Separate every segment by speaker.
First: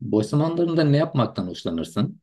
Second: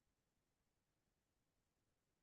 Speaker 1: Boş zamanlarında ne yapmaktan hoşlanırsın?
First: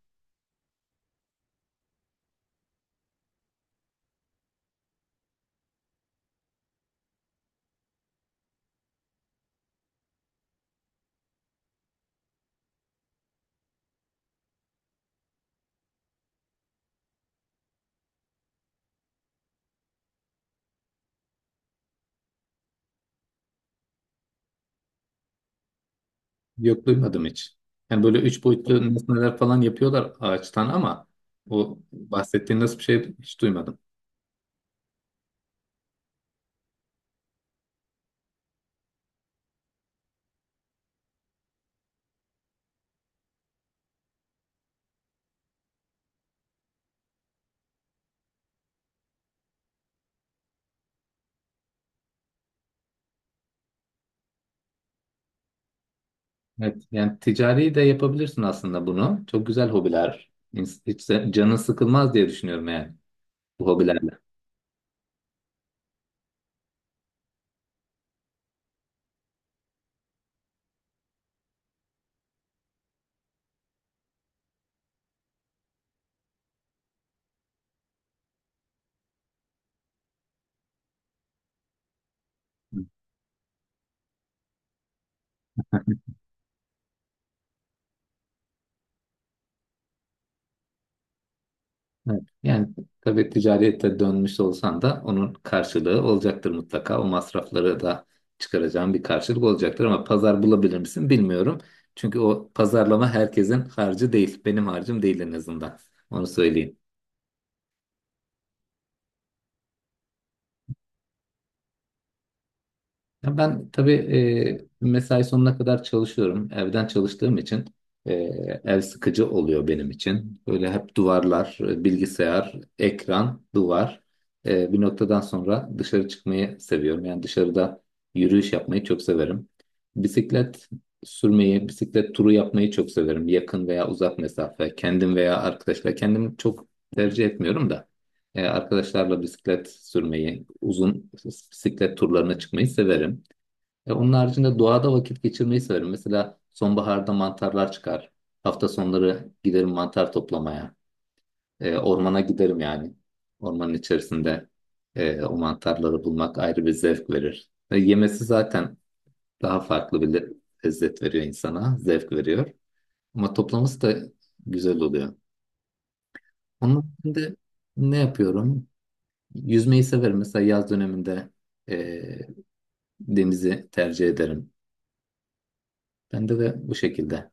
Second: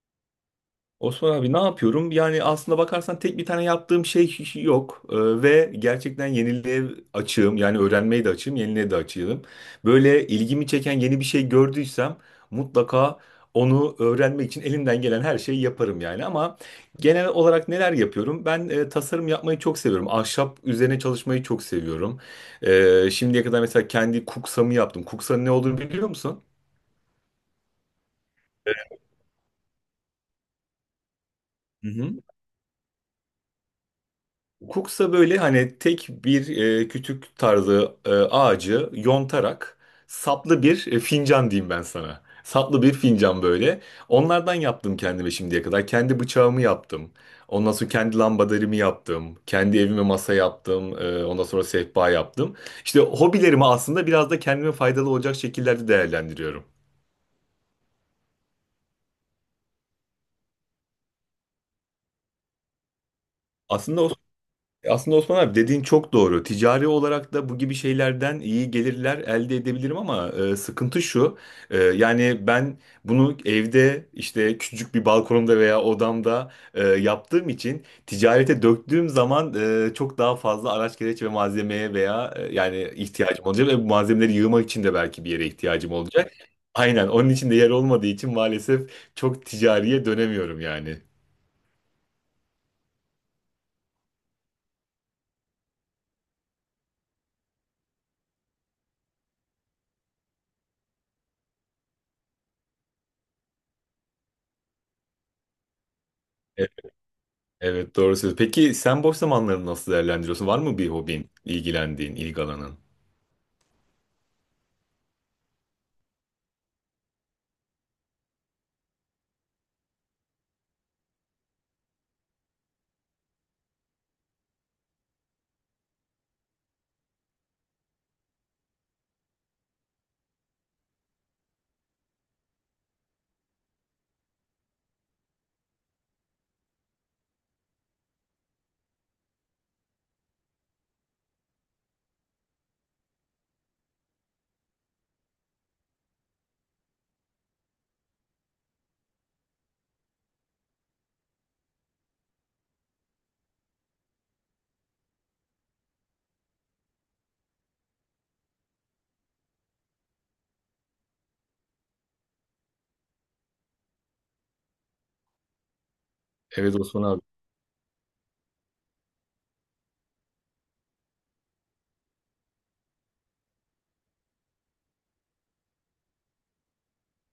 Speaker 2: Osman abi ne yapıyorum? Yani aslında bakarsan tek bir tane yaptığım şey yok ve gerçekten yeniliğe açığım. Yani öğrenmeye de açığım, yeniliğe de açığım. Böyle ilgimi çeken yeni bir şey gördüysem mutlaka onu öğrenmek için elimden gelen her şeyi yaparım yani. Ama genel olarak neler yapıyorum? Ben tasarım yapmayı çok seviyorum. Ahşap üzerine çalışmayı çok seviyorum. Şimdiye kadar mesela kendi kuksamı yaptım. Kuksanın ne olduğunu biliyor musun?
Speaker 1: Yok, duymadım hiç. Yani böyle üç boyutlu nesneler falan yapıyorlar ağaçtan ama o
Speaker 2: Hı hı.
Speaker 1: bahsettiğin nasıl bir şey hiç duymadım.
Speaker 2: Hukuksa böyle hani tek bir kütük tarzı ağacı yontarak saplı bir fincan diyeyim ben sana. Saplı bir fincan böyle. Onlardan yaptım kendime şimdiye kadar. Kendi bıçağımı yaptım. Ondan sonra kendi lambaderimi yaptım. Kendi evime masa yaptım. Ondan sonra sehpa yaptım. İşte hobilerimi aslında biraz da kendime faydalı olacak şekillerde değerlendiriyorum.
Speaker 1: Evet, yani ticari de yapabilirsin aslında bunu. Çok güzel hobiler. Hiç de canın sıkılmaz diye düşünüyorum yani bu
Speaker 2: Aslında o
Speaker 1: hobilerle.
Speaker 2: Aslında Osman abi dediğin çok doğru. Ticari olarak da bu gibi şeylerden iyi gelirler elde edebilirim ama sıkıntı şu. Yani ben bunu evde işte küçücük bir balkonumda veya odamda yaptığım için ticarete döktüğüm zaman çok daha fazla araç gereç ve malzemeye veya yani ihtiyacım olacak ve bu malzemeleri yığmak için de belki bir yere ihtiyacım olacak. Aynen onun için de yer olmadığı için maalesef çok ticariye dönemiyorum yani.
Speaker 1: Evet. Yani tabii ticarete dönmüş olsan da onun karşılığı olacaktır mutlaka. O masrafları da çıkaracağın bir karşılık olacaktır ama pazar bulabilir misin bilmiyorum. Çünkü o pazarlama herkesin harcı değil. Benim harcım değil en azından. Onu
Speaker 2: E,
Speaker 1: söyleyeyim.
Speaker 2: Evet doğru söylüyorsun. Peki sen boş zamanlarını nasıl değerlendiriyorsun? Var mı bir hobin, ilgilendiğin, ilgi alanın?
Speaker 1: Ya ben tabii mesai sonuna kadar çalışıyorum. Evden çalıştığım için e, ev sıkıcı oluyor benim için. Böyle hep duvarlar, bilgisayar, ekran, duvar. Bir noktadan sonra dışarı çıkmayı seviyorum. Yani dışarıda yürüyüş yapmayı çok severim. Bisiklet sürmeyi, bisiklet turu yapmayı çok severim. Yakın veya uzak mesafe, kendim veya arkadaşlar. Kendim çok tercih etmiyorum da. Arkadaşlarla bisiklet sürmeyi, uzun bisiklet turlarına çıkmayı severim. Onun haricinde doğada vakit geçirmeyi severim. Mesela sonbaharda mantarlar çıkar. Hafta sonları giderim mantar toplamaya. Ormana giderim yani. Ormanın içerisinde o mantarları bulmak ayrı bir zevk verir. Yemesi zaten daha farklı bir lezzet veriyor insana, zevk veriyor. Ama toplaması da güzel oluyor. Onun
Speaker 2: Evet Osman abi.
Speaker 1: haricinde ne yapıyorum? Yüzmeyi severim. Mesela yaz döneminde e, denizi tercih ederim. Bende de bu şekilde.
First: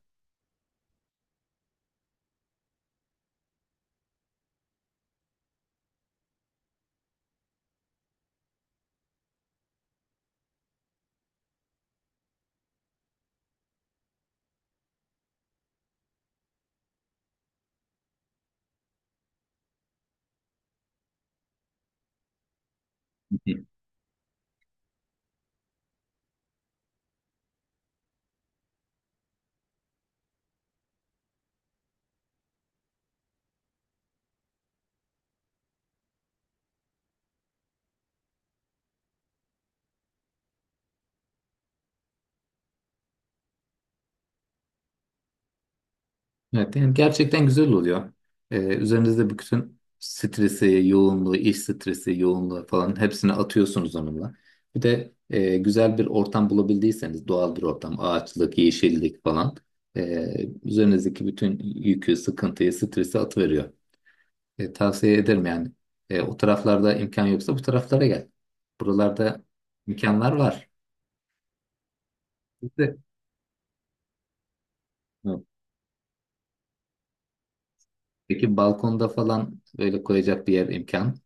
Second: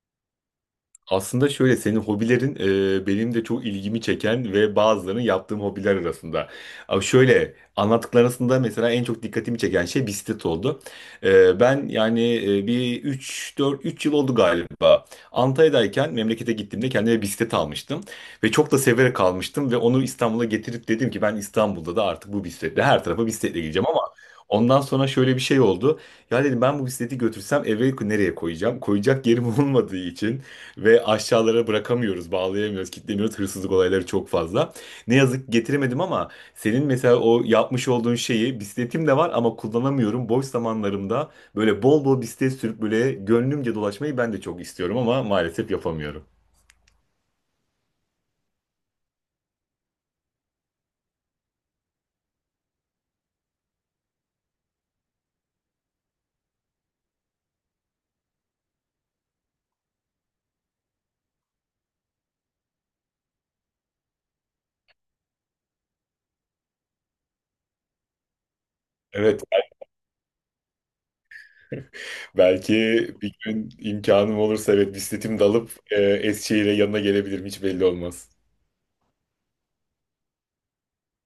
Speaker 2: Aslında şöyle senin hobilerin benim de çok ilgimi çeken ve bazılarının yaptığım hobiler arasında. Ama şöyle anlattıklar arasında mesela en çok dikkatimi çeken şey bisiklet oldu. Ben yani bir üç yıl oldu galiba. Antalya'dayken memlekete gittiğimde kendime bisiklet almıştım ve çok da severek almıştım ve onu İstanbul'a getirip dedim ki ben İstanbul'da da artık bu bisikletle her tarafa bisikletle gideceğim ama ondan sonra şöyle bir şey oldu. Ya dedim ben bu bisikleti götürsem eve nereye koyacağım? Koyacak yerim olmadığı için ve aşağılara bırakamıyoruz, bağlayamıyoruz, kilitlemiyoruz. Hırsızlık olayları çok fazla. Ne yazık ki getiremedim ama senin mesela o yapmış olduğun şeyi bisikletim de var ama kullanamıyorum. Boş zamanlarımda böyle bol bol bisiklet sürüp böyle gönlümce dolaşmayı ben de çok istiyorum ama maalesef yapamıyorum.
Speaker 1: Evet, yani gerçekten güzel oluyor. Üzerinizde bütün stresi, yoğunluğu, iş stresi, yoğunluğu falan hepsini atıyorsunuz onunla. Bir de güzel bir ortam bulabildiyseniz, doğal bir ortam, ağaçlık, yeşillik falan üzerinizdeki bütün yükü, sıkıntıyı, stresi atıveriyor. Tavsiye ederim yani. O taraflarda imkan yoksa bu taraflara gel.
Speaker 2: Evet,
Speaker 1: Buralarda imkanlar var.
Speaker 2: belki
Speaker 1: Biz
Speaker 2: bir gün imkanım olursa evet bisikletimi de alıp Eskişehir'e yanına gelebilirim hiç belli olmaz.
Speaker 1: Peki balkonda falan böyle koyacak bir yer imkan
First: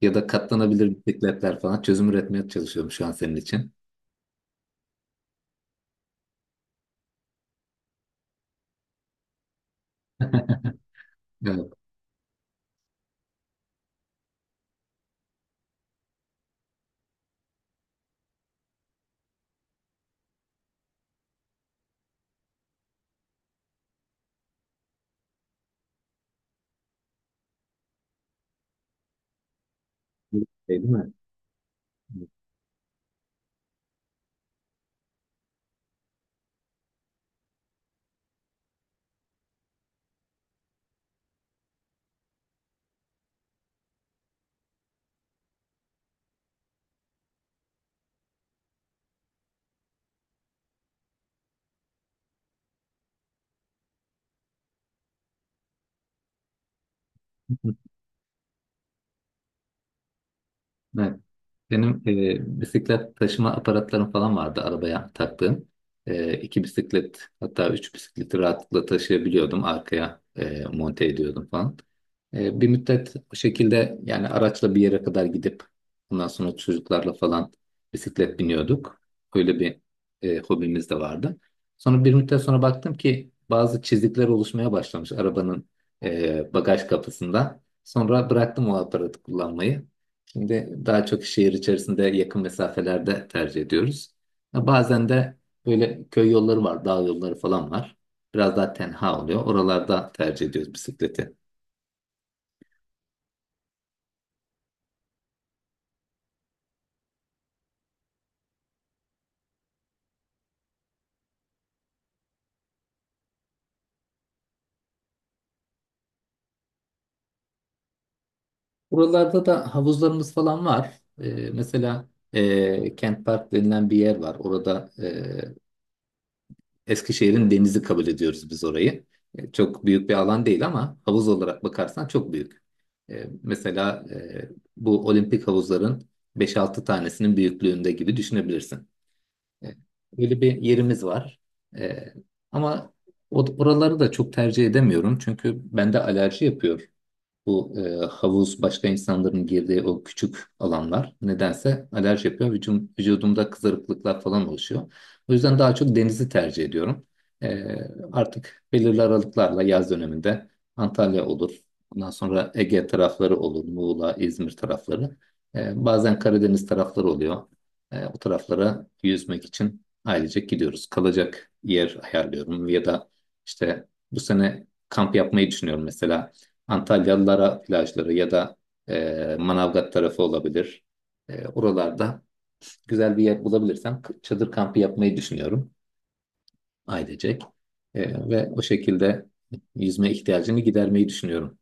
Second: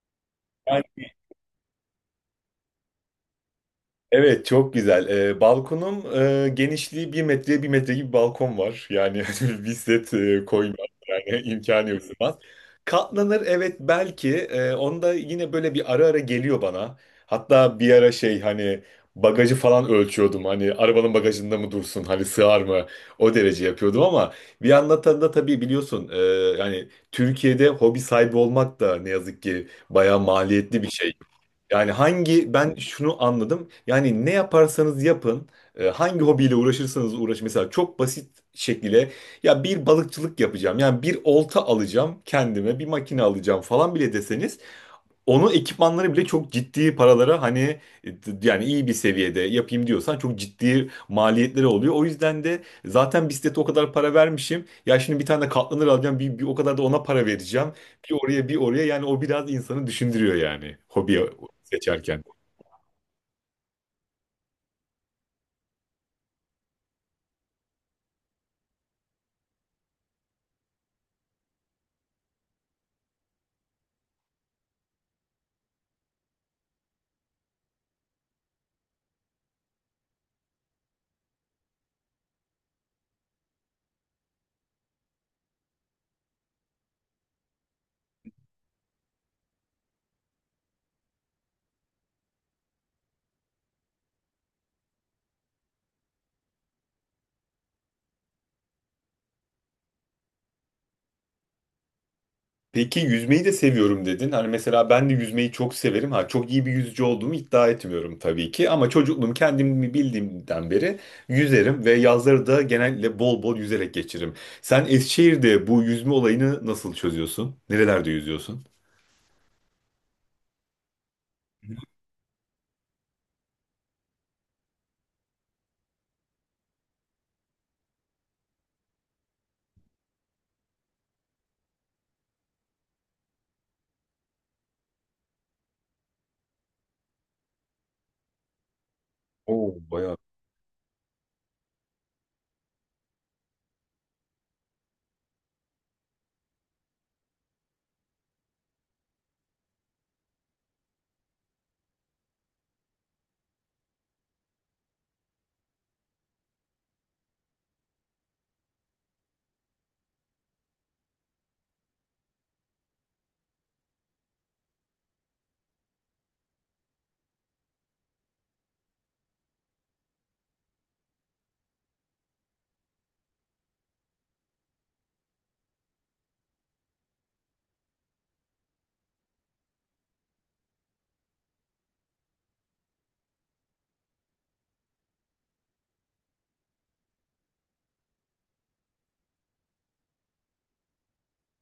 Speaker 1: ya da katlanabilir bisikletler falan çözüm üretmeye çalışıyorum şu an senin için.
Speaker 2: Evet çok güzel. Balkonum genişliği bir metreye bir metre gibi bir balkon var. Yani bir set koyma yani
Speaker 1: Evet.
Speaker 2: imkanı yok sığmaz. Katlanır evet belki. Onda yine böyle bir ara ara geliyor bana. Hatta bir ara şey hani bagajı falan ölçüyordum. Hani arabanın bagajında mı dursun? Hani sığar mı? O derece yapıyordum ama bir yandan da tabii biliyorsun yani Türkiye'de hobi sahibi olmak da ne yazık ki bayağı
Speaker 1: Şey
Speaker 2: maliyetli
Speaker 1: değil
Speaker 2: bir
Speaker 1: mi?
Speaker 2: şey. Yani hangi ben şunu anladım. Yani ne yaparsanız yapın, hangi hobiyle uğraşırsanız uğraşın. Mesela çok basit şekilde ya bir balıkçılık yapacağım. Yani bir olta alacağım kendime, bir makine alacağım falan bile deseniz onun ekipmanları bile çok ciddi paralara hani yani iyi bir seviyede yapayım diyorsan çok ciddi maliyetleri oluyor. O yüzden de zaten bisiklete o kadar para vermişim. Ya şimdi bir tane de katlanır alacağım bir o kadar da ona para vereceğim. Bir oraya bir oraya yani o biraz insanı düşündürüyor yani
Speaker 1: Evet.
Speaker 2: hobi
Speaker 1: Benim
Speaker 2: seçerken.
Speaker 1: bisiklet taşıma aparatlarım falan vardı arabaya taktığım. İki bisiklet hatta üç bisikleti rahatlıkla taşıyabiliyordum. Arkaya monte ediyordum falan. Bir müddet bu şekilde yani araçla bir yere kadar gidip ondan sonra çocuklarla falan bisiklet biniyorduk. Öyle bir hobimiz de vardı. Sonra bir müddet sonra baktım ki bazı çizikler oluşmaya başlamış arabanın bagaj kapısında. Sonra bıraktım o aparatı kullanmayı. Şimdi daha çok şehir içerisinde yakın mesafelerde tercih ediyoruz. Ya, bazen de böyle köy yolları var, dağ yolları falan var. Biraz daha tenha oluyor. Oralarda tercih ediyoruz bisikleti.
Speaker 2: Peki yüzmeyi de seviyorum dedin. Hani mesela ben de yüzmeyi çok severim. Ha çok iyi bir yüzücü olduğumu iddia etmiyorum tabii ki ama çocukluğum kendimi bildiğimden beri yüzerim ve yazları da genellikle bol bol yüzerek geçiririm. Sen Eskişehir'de bu yüzme olayını nasıl çözüyorsun? Nerelerde yüzüyorsun?
Speaker 1: Buralarda da havuzlarımız falan var. Mesela Kent Park denilen bir yer var. Orada Eskişehir'in denizi kabul ediyoruz biz orayı. Çok büyük bir alan değil ama havuz olarak bakarsan çok büyük. Mesela bu olimpik havuzların beş-altı tanesinin büyüklüğünde gibi düşünebilirsin. E,
Speaker 2: Oo, bayağı.
Speaker 1: Böyle bir yerimiz var. E, Ama oraları da çok tercih edemiyorum çünkü bende alerji yapıyor. Bu havuz başka insanların girdiği o küçük alanlar nedense alerji yapıyor. Vücudumda kızarıklıklar falan oluşuyor. O yüzden daha çok denizi tercih ediyorum. E, Artık belirli aralıklarla yaz döneminde Antalya olur. Ondan sonra Ege tarafları olur. Muğla, İzmir tarafları. Bazen Karadeniz tarafları oluyor. O taraflara yüzmek için ailecek gidiyoruz. Kalacak yer ayarlıyorum ya da işte bu sene kamp yapmayı düşünüyorum mesela. Antalyalılara plajları ya da Manavgat tarafı olabilir. Oralarda güzel bir yer bulabilirsem çadır kampı yapmayı düşünüyorum ailecek. Ve o şekilde yüzme ihtiyacını gidermeyi düşünüyorum.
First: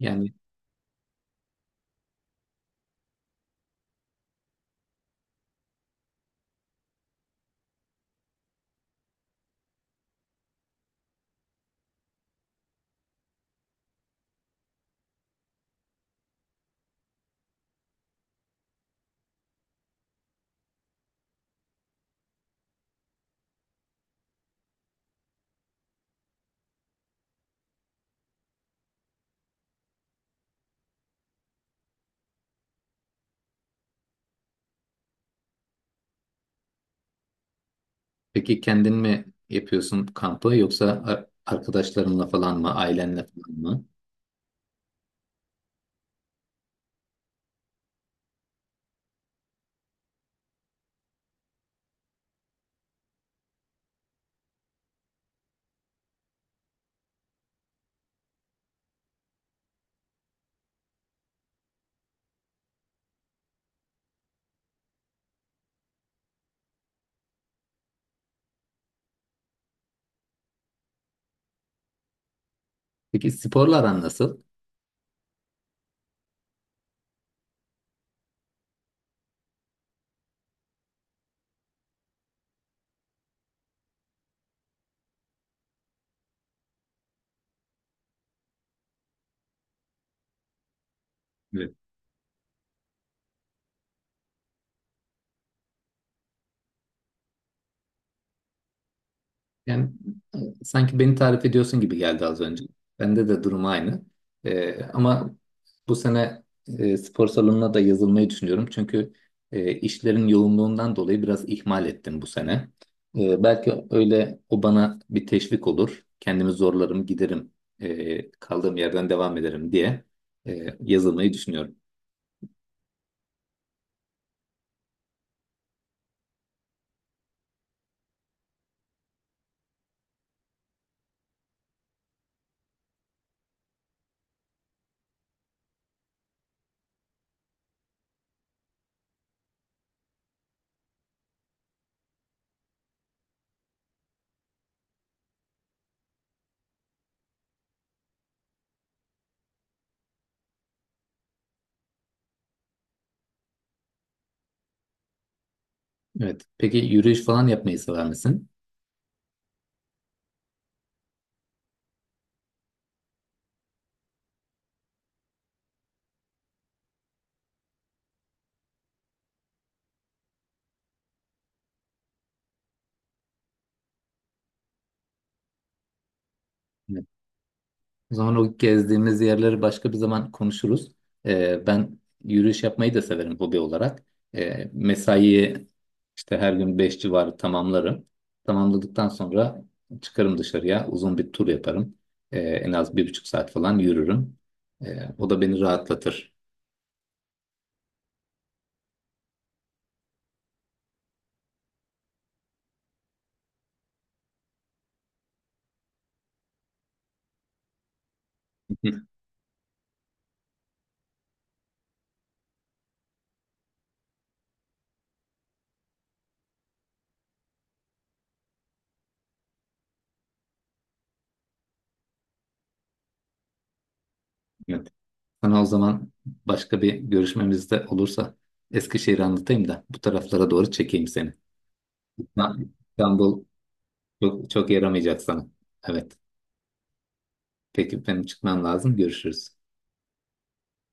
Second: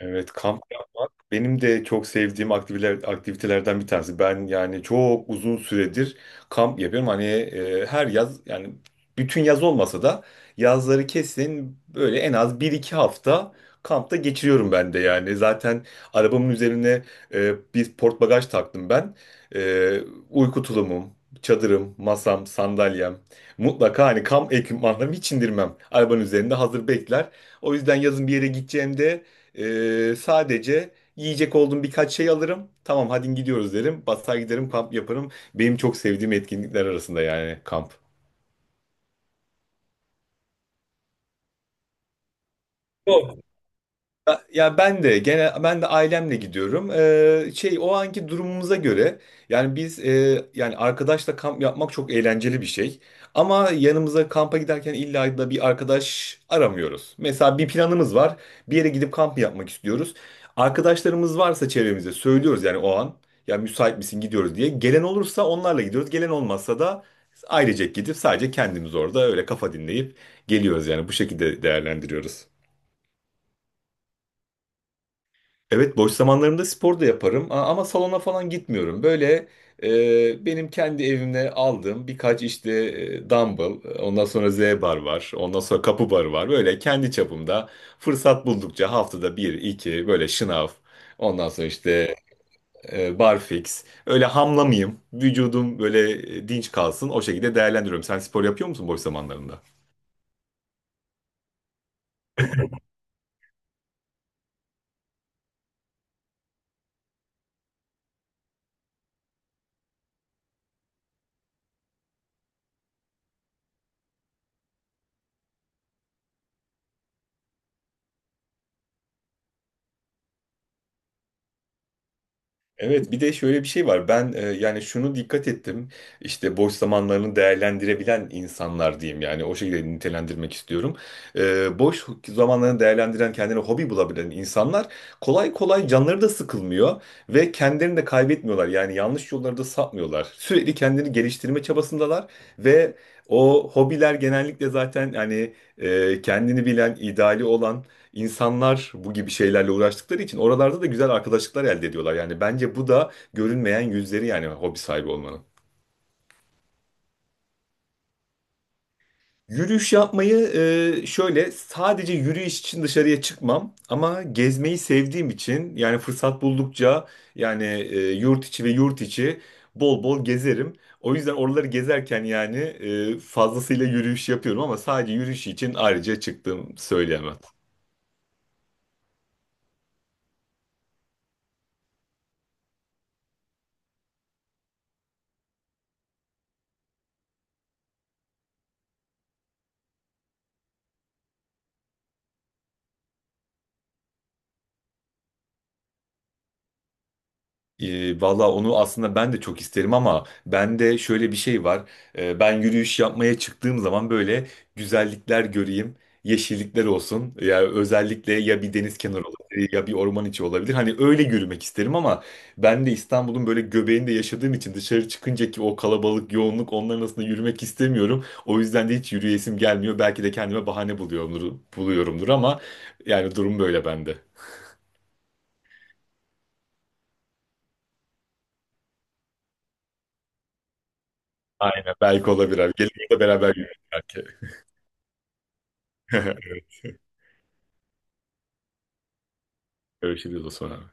Speaker 1: Yani
Speaker 2: Evet, kamp yapmak benim de çok sevdiğim aktiviteler, aktivitelerden bir tanesi. Ben yani çok uzun süredir kamp yapıyorum. Hani her yaz yani bütün yaz olmasa da yazları kesin böyle en az bir iki hafta kampta geçiriyorum ben de yani. Zaten arabamın üzerine bir port bagaj taktım ben. E, Uyku tulumum, çadırım, masam, sandalyem. Mutlaka hani kamp ekipmanlarımı hiç indirmem. Arabanın üzerinde hazır bekler. O yüzden yazın bir yere gideceğimde sadece yiyecek olduğum birkaç şey alırım. Tamam hadi gidiyoruz derim. Basar giderim kamp yaparım. Benim çok sevdiğim etkinlikler arasında yani kamp.
Speaker 1: peki kendin mi yapıyorsun kampı yoksa arkadaşlarınla falan mı, ailenle falan mı?
Speaker 2: Ben de ailemle gidiyorum. Şey o anki durumumuza göre yani biz yani arkadaşla kamp yapmak çok eğlenceli bir şey. Ama yanımıza kampa giderken illa da bir arkadaş aramıyoruz. Mesela bir planımız var. Bir yere gidip kamp yapmak istiyoruz. Arkadaşlarımız varsa çevremizde söylüyoruz yani o an. Ya müsait misin gidiyoruz diye. Gelen olursa onlarla gidiyoruz. Gelen olmazsa da ailecek gidip sadece kendimiz orada öyle kafa dinleyip geliyoruz yani bu şekilde değerlendiriyoruz.
Speaker 1: Peki sporlar aran nasıl?
Speaker 2: Evet boş zamanlarımda spor da yaparım ama salona falan gitmiyorum. Böyle benim kendi evimde aldığım birkaç işte dumbbell, ondan sonra Z bar var, ondan sonra kapı barı var. Böyle kendi çapımda fırsat buldukça haftada bir, iki böyle şınav, ondan sonra
Speaker 1: Evet.
Speaker 2: işte barfix. Öyle hamlamayayım, vücudum böyle dinç kalsın o şekilde değerlendiriyorum. Sen spor yapıyor musun boş zamanlarında?
Speaker 1: Yani e, sanki beni tarif ediyorsun gibi geldi az önce. Bende de durum aynı. Ama bu sene spor salonuna da yazılmayı düşünüyorum. Çünkü işlerin yoğunluğundan dolayı biraz ihmal ettim bu sene. Belki öyle o bana bir teşvik olur. Kendimi zorlarım, giderim, kaldığım yerden devam ederim diye yazılmayı düşünüyorum.
Speaker 2: Evet bir de şöyle bir şey var. Ben yani şunu dikkat ettim. İşte boş zamanlarını değerlendirebilen insanlar diyeyim yani o şekilde nitelendirmek istiyorum. Boş zamanlarını değerlendiren kendine hobi bulabilen insanlar kolay kolay canları da sıkılmıyor ve kendilerini de kaybetmiyorlar. Yani yanlış yollara da sapmıyorlar. Sürekli kendini geliştirme çabasındalar ve o hobiler genellikle zaten hani kendini bilen, ideali olan İnsanlar bu gibi şeylerle uğraştıkları için oralarda da güzel arkadaşlıklar elde ediyorlar. Yani bence bu da görünmeyen yüzleri yani hobi sahibi olmanın.
Speaker 1: Evet. Peki yürüyüş falan yapmayı sever misin?
Speaker 2: Yürüyüş yapmayı şöyle sadece yürüyüş için dışarıya çıkmam ama gezmeyi sevdiğim için yani fırsat buldukça yani yurt içi ve yurt içi bol bol gezerim. O yüzden oraları gezerken yani fazlasıyla yürüyüş yapıyorum ama sadece yürüyüş için ayrıca çıktığım söyleyemem.
Speaker 1: O zaman o gezdiğimiz yerleri başka bir zaman konuşuruz. Ben yürüyüş yapmayı da severim hobi olarak. Mesaiyi işte her gün 5 civarı tamamlarım. Tamamladıktan sonra çıkarım dışarıya, uzun bir tur yaparım. En az 1,5 saat falan yürürüm. O da beni rahatlatır.
Speaker 2: Valla onu aslında ben de çok isterim ama bende şöyle bir şey var. Ben yürüyüş yapmaya çıktığım zaman böyle güzellikler göreyim, yeşillikler olsun. Ya özellikle ya bir deniz kenarı olabilir ya bir orman içi olabilir. Hani öyle yürümek isterim ama ben de İstanbul'un böyle göbeğinde yaşadığım için dışarı çıkınca ki o kalabalık, yoğunluk onların arasında yürümek istemiyorum. O yüzden de hiç yürüyesim gelmiyor. Belki de kendime bahane buluyorumdur ama yani durum böyle bende.
Speaker 1: Evet. Sana o zaman başka bir görüşmemizde olursa Eskişehir'i anlatayım da bu taraflara doğru çekeyim seni.
Speaker 2: Aynen belki olabilir abi. Gelin burada
Speaker 1: İstanbul
Speaker 2: beraber yürüyelim belki.
Speaker 1: çok, çok yaramayacak sana. Evet. Peki benim çıkmam lazım. Görüşürüz.
Speaker 2: Görüşürüz Osman abi.